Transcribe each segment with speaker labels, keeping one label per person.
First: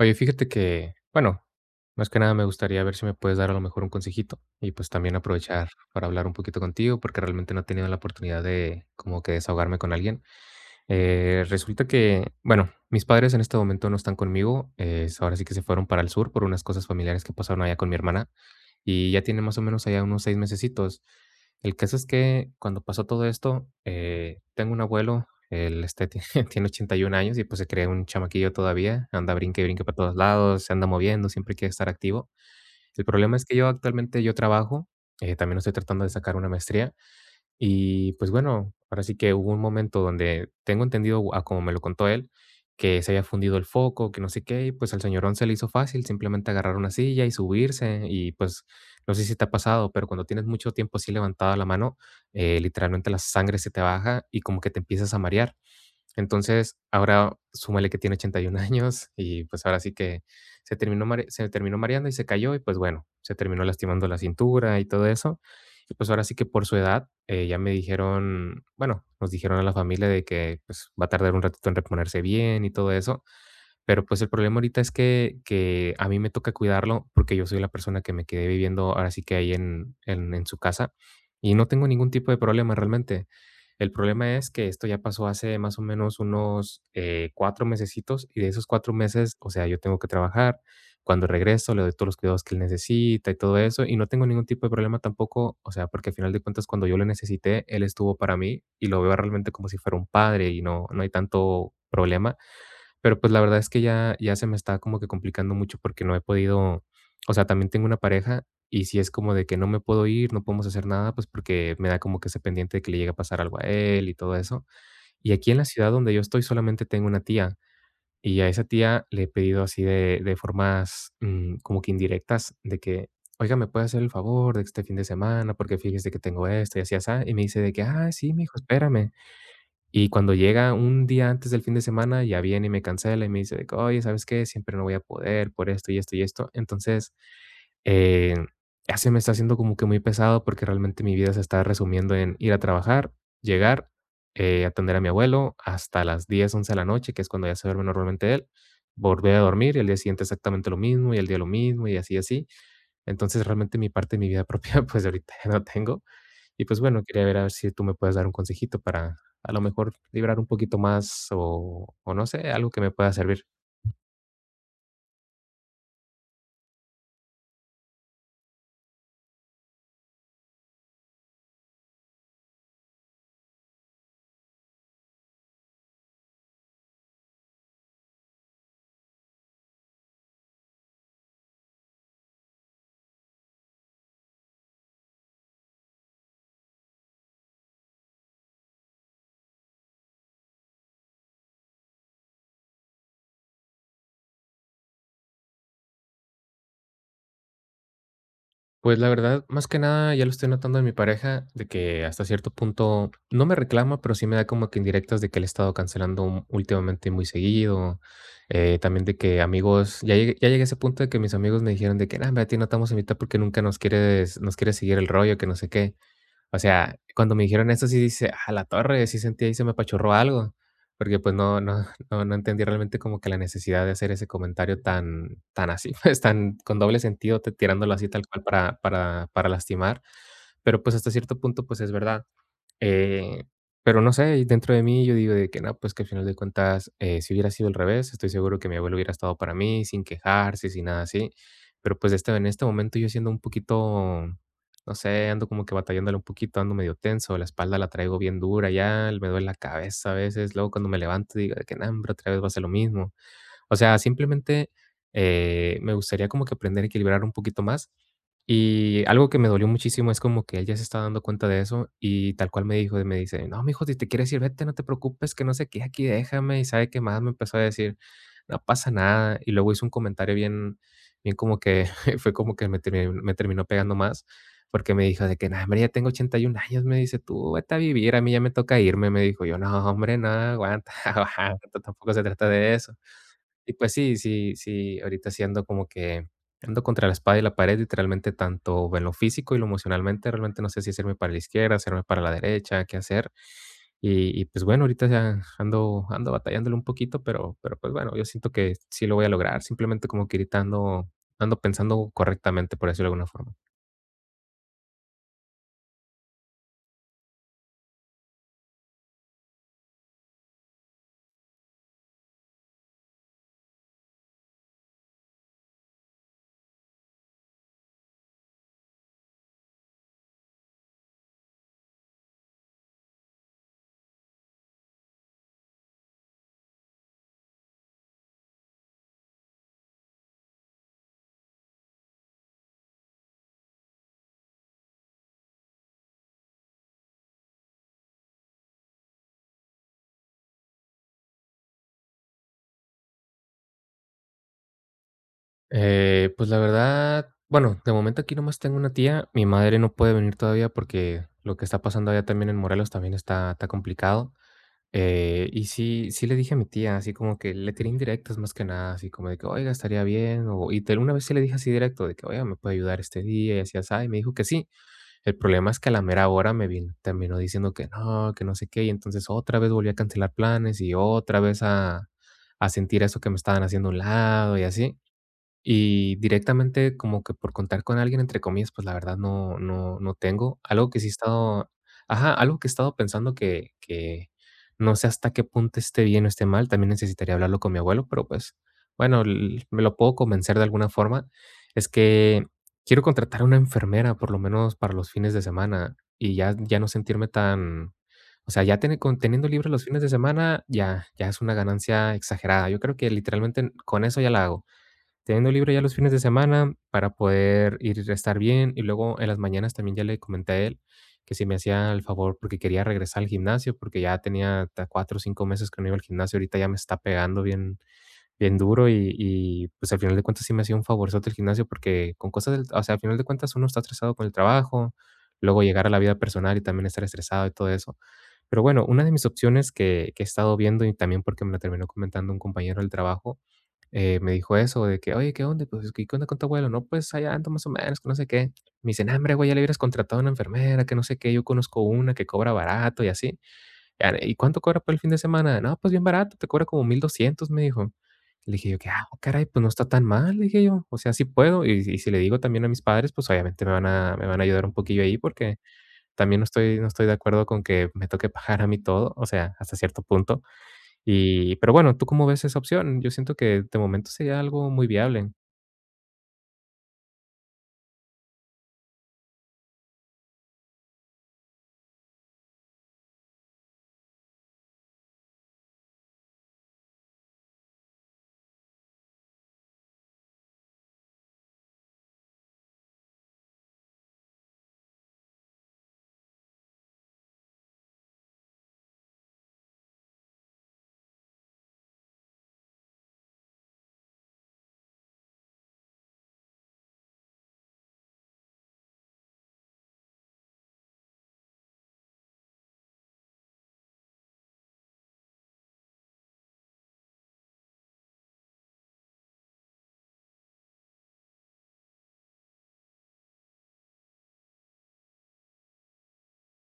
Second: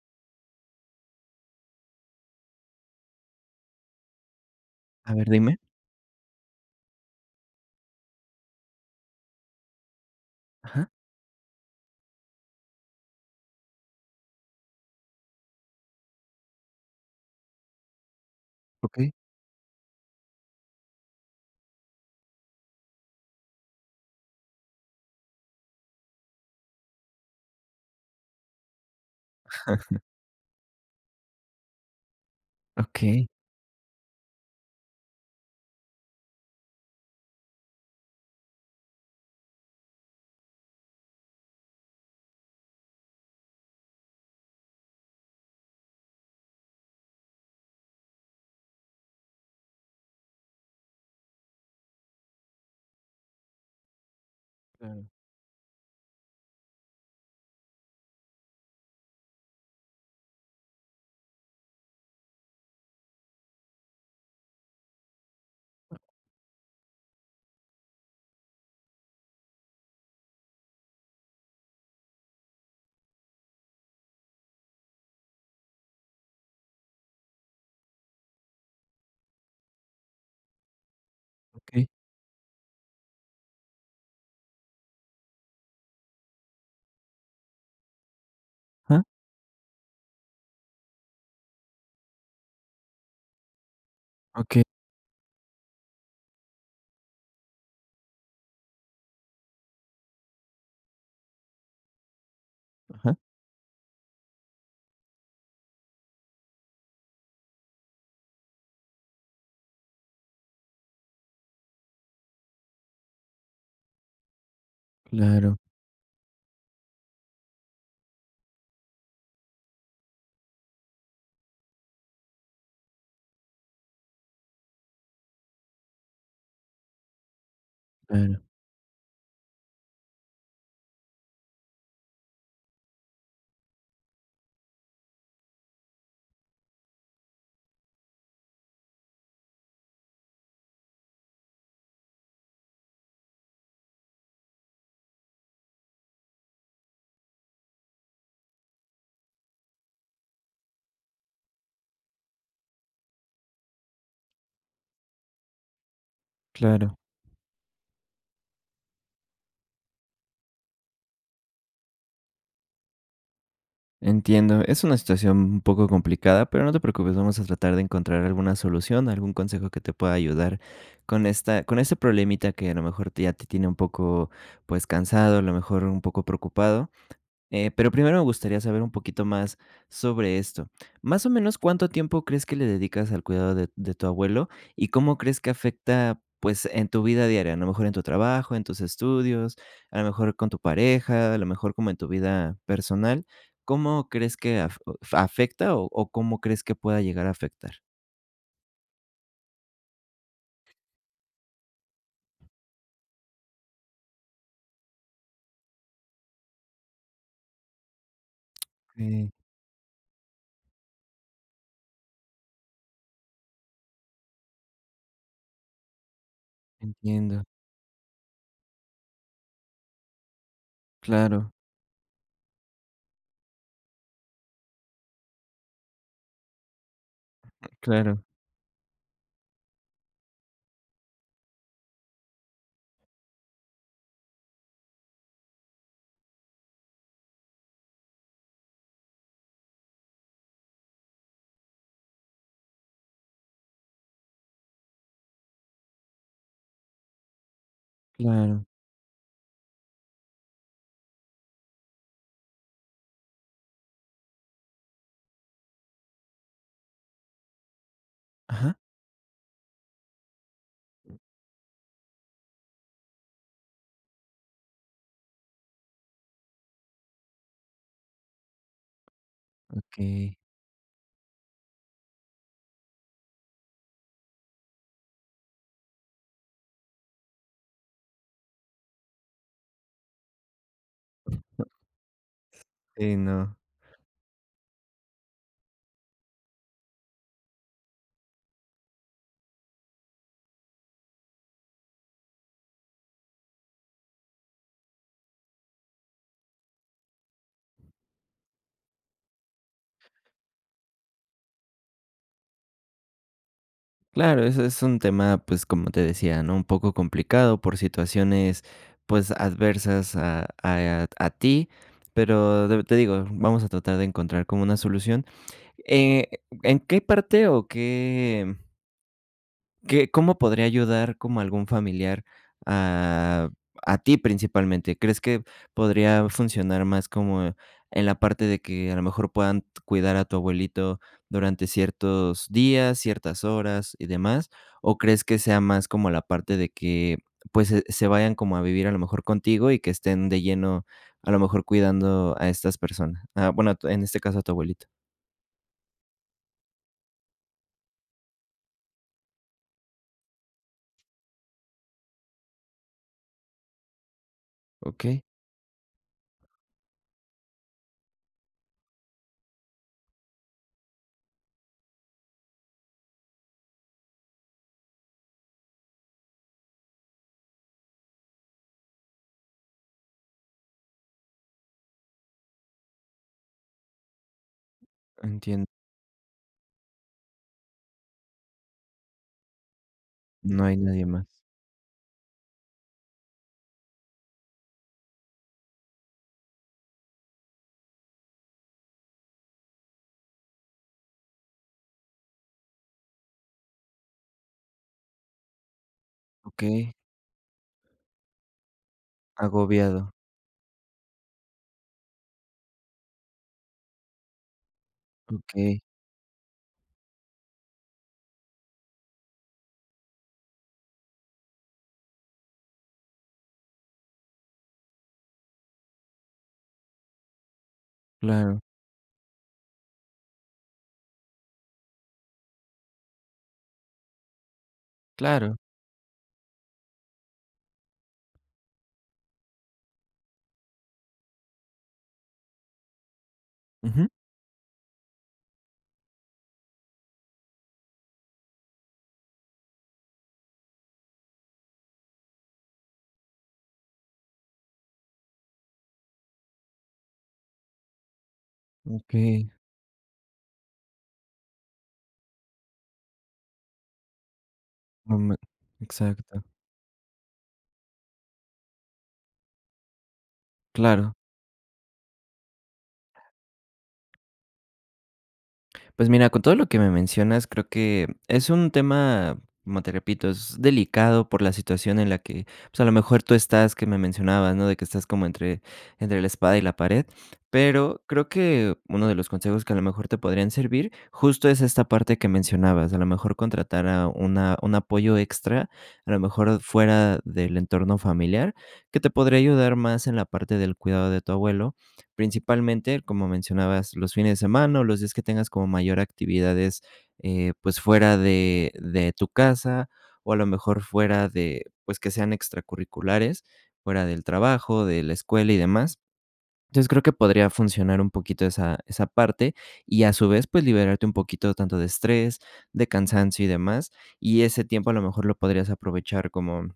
Speaker 1: Oye, fíjate que, bueno, más que nada me gustaría ver si me puedes dar a lo mejor un consejito y pues
Speaker 2: A
Speaker 1: también
Speaker 2: ver, dime.
Speaker 1: aprovechar para hablar un poquito contigo porque realmente no he tenido la oportunidad de como que desahogarme con alguien.
Speaker 2: Ajá.
Speaker 1: Resulta que, bueno, mis padres en este momento no están conmigo, es ahora sí que se fueron para el sur por unas cosas familiares que pasaron allá con mi hermana
Speaker 2: Okey,
Speaker 1: y ya tiene más o menos allá unos 6 mesecitos. El caso es que cuando pasó todo esto, tengo un abuelo, él este, tiene 81 años y pues se cree un chamaquillo todavía, anda brinque y brinque para todos lados, se anda moviendo, siempre quiere estar activo. El
Speaker 2: okey.
Speaker 1: problema es que yo actualmente yo trabajo, también estoy tratando de sacar una maestría y pues bueno, ahora sí que hubo un momento donde tengo entendido, a como me lo contó él, que se había fundido el foco, que no sé qué, y pues al señorón se le hizo fácil simplemente agarrar una silla y subirse. Y pues no sé si te ha pasado, pero cuando tienes mucho tiempo así levantada la mano, literalmente la sangre se te baja y como que te
Speaker 2: Claro,
Speaker 1: empiezas a marear. Entonces, ahora súmale que tiene 81 años y, pues, ahora sí que se terminó mareando y se cayó y, pues, bueno, se terminó lastimando la cintura y todo eso. Y, pues, ahora sí que por su edad, ya me dijeron, bueno, nos dijeron a la familia de que, pues, va a tardar un ratito en reponerse bien y todo eso. Pero, pues, el problema ahorita es que a mí me toca cuidarlo, porque yo soy la persona que me quedé viviendo ahora sí que ahí en su casa, y no tengo
Speaker 2: okey.
Speaker 1: ningún tipo de problema realmente. El problema es que esto ya pasó hace más o menos unos, 4 mesecitos, y de esos cuatro
Speaker 2: Ajá.
Speaker 1: meses, o sea, yo tengo que trabajar. Cuando regreso, le doy todos los cuidados que él necesita y todo eso, y no tengo ningún
Speaker 2: Okey.
Speaker 1: tipo de problema tampoco, o sea, porque al final de cuentas, cuando yo lo necesité, él estuvo para mí, y lo veo realmente como si fuera un padre, y no hay tanto problema.
Speaker 2: Ajá.
Speaker 1: Pero, pues, la verdad es que ya ya se me está como que complicando mucho porque no he podido, o sea, también tengo una pareja, y si es como de que no me puedo ir, no podemos hacer nada, pues, porque me da como que ese pendiente de que le llegue a pasar algo a él y todo eso. Y aquí
Speaker 2: Claro,
Speaker 1: en la ciudad donde yo estoy solamente tengo una tía, y a esa tía le he pedido así de formas, como que indirectas, de que: "Oiga, ¿me puede hacer el favor de este fin de semana? Porque fíjese que tengo esto y así, así. Y me dice de que: ah, sí,
Speaker 2: claro,
Speaker 1: mijo, espérame". Y cuando llega un día antes del fin de semana, ya viene y me cancela y me dice de que: "Oye, ¿sabes qué? Siempre no voy a poder por esto y esto y esto". Entonces, eh, ya se me está haciendo como que muy pesado porque realmente mi vida se está resumiendo en ir a trabajar, llegar, atender a mi abuelo hasta las 10 11 de la noche, que es cuando ya se duerme normalmente él, volver a dormir y el día siguiente exactamente lo mismo y el día lo mismo y así, así. Entonces, realmente mi parte de mi vida propia, pues ahorita ya no tengo. Y pues
Speaker 2: claro.
Speaker 1: bueno, quería ver a ver si tú me puedes dar un consejito para a lo mejor librar un poquito más o no sé, algo que me pueda servir.
Speaker 2: Entiendo. Es una situación un poco complicada, pero no te preocupes, vamos a tratar de encontrar alguna solución, algún consejo que te pueda ayudar con esta con este problemita que a lo mejor te ya te tiene un poco, pues, cansado, a lo mejor un poco preocupado. Pero primero me gustaría saber un poquito más sobre esto. Más o menos, ¿cuánto tiempo crees que le dedicas al cuidado de tu abuelo? Y ¿cómo crees que afecta, pues, en tu vida diaria? A lo mejor en tu trabajo, en tus estudios, a lo mejor con tu pareja, a lo mejor como en tu vida personal. ¿Cómo crees que af afecta o cómo crees que pueda llegar a afectar?
Speaker 1: Pues la verdad, más que nada, ya lo estoy notando en mi pareja, de que hasta cierto punto no me reclama, pero sí me da como que indirectas de que le he estado cancelando últimamente muy seguido. También de
Speaker 2: Okey,
Speaker 1: que amigos, ya llegué a ese punto de que mis amigos me dijeron de que: "Nada, a ti no te vamos a invitar porque nunca nos quieres, nos quieres seguir el rollo, que no sé qué". O sea, cuando me
Speaker 2: entiendo.
Speaker 1: dijeron esto sí dice, a la torre, sí sentí ahí, se me apachurró algo, porque pues
Speaker 2: Claro,
Speaker 1: no entendí realmente como que la necesidad de hacer ese comentario tan tan así, pues tan con doble sentido, te tirándolo así tal
Speaker 2: claro,
Speaker 1: cual para lastimar, pero pues hasta cierto punto, pues es verdad. Eh, pero no sé, y dentro de mí yo digo de que no, pues que al final de cuentas, si hubiera sido al revés, estoy seguro que mi abuelo hubiera estado para mí, sin quejarse, sin nada así. Pero pues este, en este momento yo siendo un poquito, no sé, ando como que batallándole un poquito, ando medio tenso, la espalda la traigo bien
Speaker 2: claro.
Speaker 1: dura ya, me duele la cabeza a veces, luego cuando me levanto digo de que no, hombre, otra vez va a ser lo mismo. O sea, simplemente, me gustaría como que aprender a equilibrar un poquito más.
Speaker 2: Ajá.
Speaker 1: Y algo que me dolió muchísimo es como que él ya se está dando cuenta de eso y tal cual me dijo, me dice: "No, mijo, si te quieres ir, vete, no te preocupes, que no sé qué, aquí déjame", y sabe qué más, me empezó a decir: "No pasa nada". Y luego hizo un comentario
Speaker 2: Okey.
Speaker 1: bien bien como que fue como que me terminó pegando más, porque me dijo de que: "No, hombre, ya tengo 81 años", me dice: "Tú vete a vivir, a mí ya me toca irme", me dijo. Yo: "No, hombre, no, aguanta, aguanta, tampoco se trata de eso".
Speaker 2: Sí, no.
Speaker 1: Y pues sí, sí, sí, ahorita sí ando como que ando contra la espada y la pared, literalmente, tanto en lo físico y lo emocionalmente, realmente no sé si hacerme para la izquierda, hacerme para la derecha, qué hacer. Y, pues bueno, ahorita ya ando, ando batallándolo un poquito, pero pues bueno, yo siento que sí lo voy a lograr, simplemente como que ahorita ando, ando pensando correctamente, por decirlo de alguna forma.
Speaker 2: Claro, eso es un tema, pues, como te decía, ¿no? Un poco complicado por situaciones, pues, adversas a ti, pero de te digo, vamos a tratar de encontrar como una solución. Eh, ¿En qué parte o qué ¿qué cómo podría ayudar como algún familiar a a ti principalmente? ¿Crees que podría funcionar más como en la parte de que a lo mejor puedan cuidar a tu abuelito durante ciertos días, ciertas horas y demás? ¿O crees que sea más como la parte de que, pues, se vayan como a vivir a lo mejor contigo y que estén de lleno, a lo mejor cuidando a estas personas? Ah, bueno, a tu- en este caso a tu abuelito.
Speaker 1: Pues la verdad, bueno, de momento aquí nomás tengo una tía, mi madre no puede venir todavía porque lo que está pasando allá también en Morelos también está, está complicado.
Speaker 2: ¿Ok?
Speaker 1: Y sí, sí le dije a mi tía, así como que le tiré indirectas más que nada, así como de que, oiga, estaría bien, o, y una vez sí le dije así directo, de que, oiga, me puede ayudar este día, y así, así, y me dijo que sí. El problema es que a la mera hora me vino, terminó diciendo que no sé qué, y entonces otra vez volví a cancelar planes y otra vez a sentir eso que me estaban haciendo a un lado y así.
Speaker 2: Entiendo.
Speaker 1: Y directamente como que por contar con alguien, entre comillas, pues, la verdad no tengo.
Speaker 2: No hay
Speaker 1: Algo que
Speaker 2: nadie
Speaker 1: sí he
Speaker 2: más.
Speaker 1: estado, ajá, algo que he estado pensando que no sé hasta qué punto esté bien o esté mal, también necesitaría hablarlo con mi abuelo, pero, pues, bueno, l me lo puedo convencer de alguna forma. Es que quiero contratar a una enfermera, por lo menos para los fines de semana, y ya ya no
Speaker 2: Ok.
Speaker 1: sentirme tan, o sea, ya tener, con teniendo libre los fines de
Speaker 2: Agobiado.
Speaker 1: semana, ya ya es una ganancia exagerada. Yo creo que literalmente con eso ya la hago. Teniendo libre
Speaker 2: Okey,
Speaker 1: ya los fines de semana para poder ir a estar bien. Y luego en las mañanas también ya le comenté a él que si me hacía el favor, porque quería regresar al gimnasio, porque ya tenía 4 o 5 meses que no iba al gimnasio, ahorita ya me está pegando bien, bien
Speaker 2: claro,
Speaker 1: duro y, pues al final de cuentas sí me hacía un favorzote el gimnasio porque con cosas, del, o sea, al final de cuentas uno está estresado con el trabajo,
Speaker 2: claro.
Speaker 1: luego llegar a la vida personal y también estar estresado y todo eso. Pero bueno, una de mis opciones que he estado viendo y también porque me la terminó comentando un compañero del trabajo,
Speaker 2: Ujú.
Speaker 1: me dijo eso de que: "Oye, ¿qué onda? Pues, ¿qué qué onda con tu abuelo?". "No, pues, allá ando más o menos, que no sé qué". Me dice: "No, hombre, güey, ya le hubieras contratado a una enfermera, que no sé qué, yo conozco una que cobra barato y así". Ya, "¿Y cuánto cobra por el fin de semana?". "No, pues, bien barato, te cobra como 1,200", me dijo. Le dije yo que: "Ah, caray,
Speaker 2: Okey,
Speaker 1: pues, no está tan mal", le dije yo. "O sea, sí puedo". Y si le digo también a mis padres, pues, obviamente me van a ayudar un poquillo ahí,
Speaker 2: no me
Speaker 1: porque también
Speaker 2: exacto,
Speaker 1: no estoy de acuerdo con que me toque pagar a mí todo, o sea, hasta cierto punto.
Speaker 2: claro.
Speaker 1: Y, pero bueno, ¿tú cómo ves esa opción? Yo siento que de momento sería algo muy viable.
Speaker 2: Pues mira, con todo lo que me mencionas, creo que es un tema, como te repito, es delicado por la situación en la que, pues a lo mejor tú estás, que me mencionabas, ¿no? De que estás como entre, entre la espada y la pared, pero creo que uno de los consejos que a lo mejor te podrían servir justo es esta parte que mencionabas, a lo mejor contratar a una, un apoyo extra, a lo mejor fuera del entorno familiar, que te podría ayudar más en la parte del cuidado de tu abuelo. Principalmente, como mencionabas, los fines de semana o los días que tengas como mayor actividades, pues, fuera de tu casa, o a lo mejor fuera de, pues, que sean extracurriculares, fuera del trabajo, de la escuela y demás. Entonces, creo que podría funcionar un poquito esa parte, y a su vez, pues, liberarte un poquito tanto de estrés, de cansancio y demás, y ese tiempo a lo mejor lo podrías aprovechar como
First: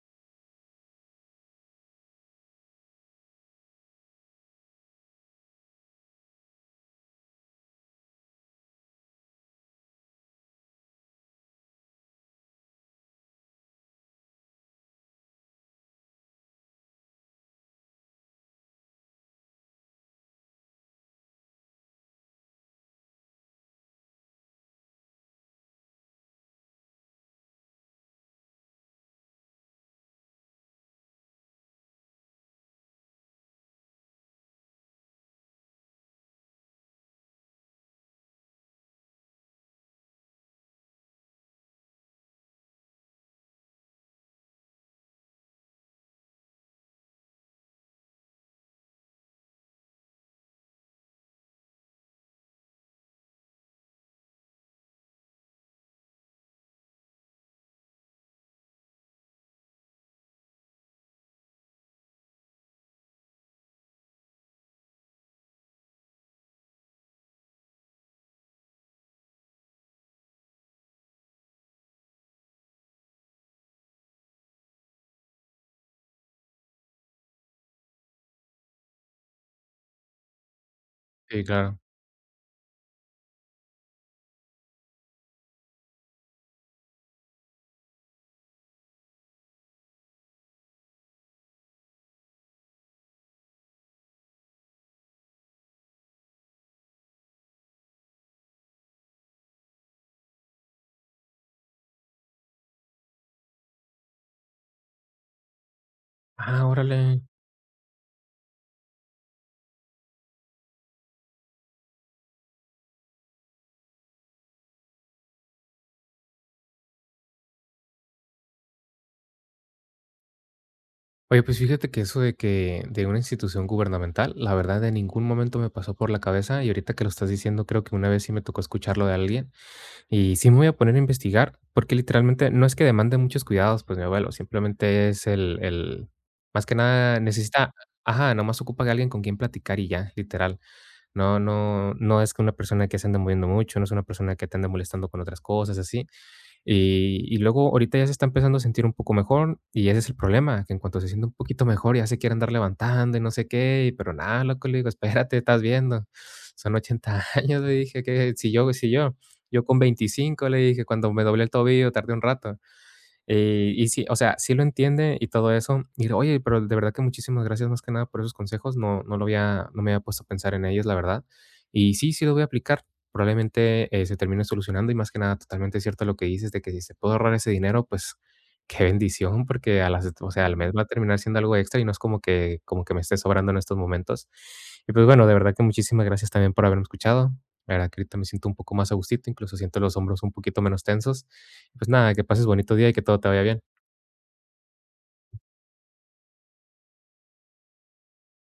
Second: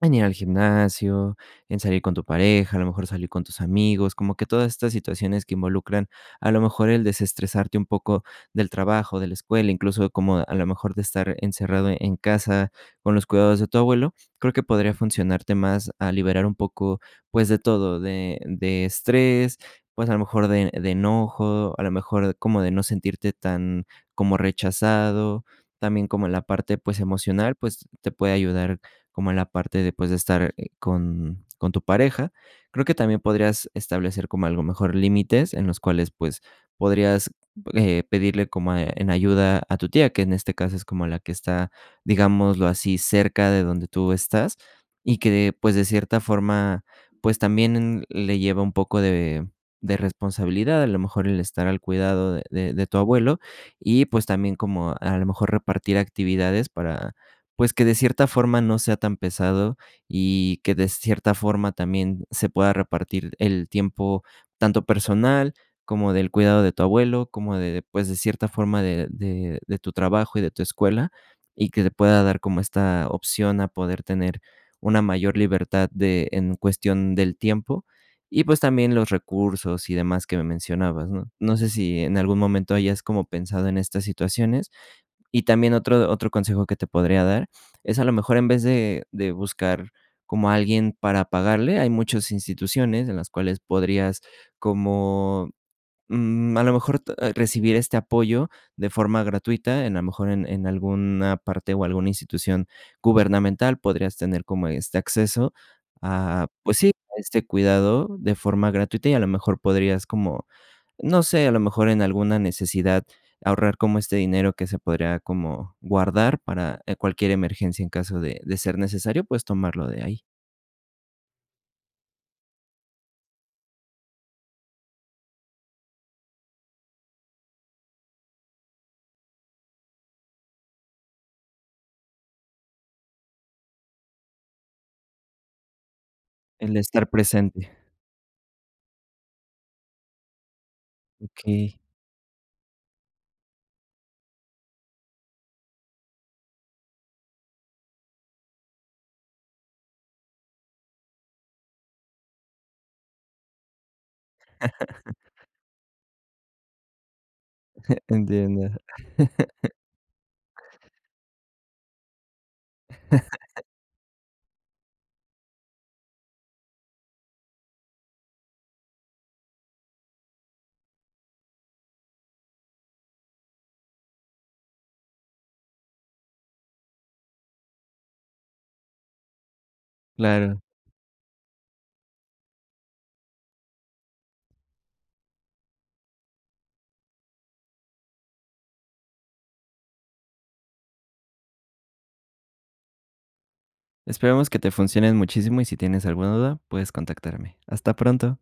Speaker 2: en ir al gimnasio, en salir con tu pareja, a lo mejor salir con tus amigos, como que todas estas situaciones que involucran a lo mejor el desestresarte un poco del trabajo, de la escuela, incluso como a lo mejor de estar encerrado en casa con los cuidados de tu abuelo, creo que podría funcionarte más a liberar un poco, pues, de todo, de estrés, pues, a lo mejor de enojo, a lo mejor como de no sentirte tan como rechazado, también como en la parte, pues, emocional, pues, te puede ayudar como en la parte de, pues, de estar, con tu pareja. Creo que también podrías establecer como algo mejor límites en los cuales, pues, podrías, pedirle como, en ayuda a tu tía, que en este caso es como la que está, digámoslo así, cerca de donde tú estás, y que, pues, de cierta forma, pues, también le lleva un poco de responsabilidad, a lo mejor el estar al cuidado de tu abuelo y, pues, también como a lo mejor repartir actividades para pues que de cierta forma no sea tan pesado y que de cierta forma también se pueda repartir el tiempo tanto personal como del cuidado de tu abuelo, como de, pues, de cierta forma de tu trabajo y de tu escuela, y que te pueda dar como esta opción a poder tener una mayor libertad de en cuestión del tiempo y, pues, también los recursos y demás que me mencionabas, ¿no?
Speaker 1: Sí,
Speaker 2: No sé
Speaker 1: claro.
Speaker 2: si en algún momento hayas como pensado en estas situaciones. Y también otro consejo que te podría dar es a lo mejor en vez de buscar como a alguien para pagarle, hay muchas instituciones en las cuales podrías como, a lo mejor t recibir este apoyo de forma gratuita, en a lo mejor en alguna parte o alguna institución gubernamental podrías tener como este acceso a,
Speaker 1: Ah,
Speaker 2: pues sí, a
Speaker 1: órale.
Speaker 2: este cuidado de forma gratuita y a lo mejor podrías como no sé, a lo mejor en alguna necesidad, ahorrar como este dinero que se podría como guardar para, cualquier emergencia en caso de ser necesario, pues, tomarlo de ahí.
Speaker 1: Oye, pues fíjate que eso de que de una institución gubernamental, la verdad en ningún momento me pasó por la cabeza y ahorita que lo estás diciendo creo que una vez sí me tocó escucharlo de alguien y sí me voy a poner a investigar porque literalmente no es que demande muchos cuidados, pues mi abuelo, simplemente es el, más que
Speaker 2: El estar
Speaker 1: nada
Speaker 2: presente.
Speaker 1: necesita, ajá, nomás ocupa que alguien con quien platicar y ya, literal.
Speaker 2: Okey,
Speaker 1: No es que una persona que se anda moviendo mucho, no es una persona que te ande molestando con otras cosas, así. Y luego ahorita ya se está empezando a sentir un poco mejor, y ese es el problema, que en cuanto se siente un poquito mejor, ya se quiere andar levantando y no sé qué, y pero nada, loco, le digo: "Espérate, estás viendo, son 80 años", le dije, que si
Speaker 2: entiendo.
Speaker 1: yo con 25 le dije, cuando me doblé el tobillo tardé un rato. Y sí, o sea, sí lo entiende y todo eso. Y digo, oye, pero de verdad que muchísimas gracias más que nada por esos consejos. No, no lo había, no me había puesto a pensar en ellos, la verdad. Y sí, sí lo voy a aplicar. Probablemente se termine solucionando y más que nada, totalmente cierto lo que dices de que si se puede ahorrar ese dinero, pues qué bendición, porque a las, o sea, al
Speaker 2: Claro.
Speaker 1: mes va a terminar siendo algo extra y no es como que me esté sobrando en estos momentos. Y pues bueno, de verdad que muchísimas gracias también por haberme escuchado. La verdad que ahorita me siento un poco más a gustito, incluso siento los hombros un poquito menos tensos. Pues nada, que pases bonito día y que todo te vaya bien.
Speaker 2: Esperemos que te funcionen muchísimo y si tienes alguna duda, puedes contactarme. Hasta pronto.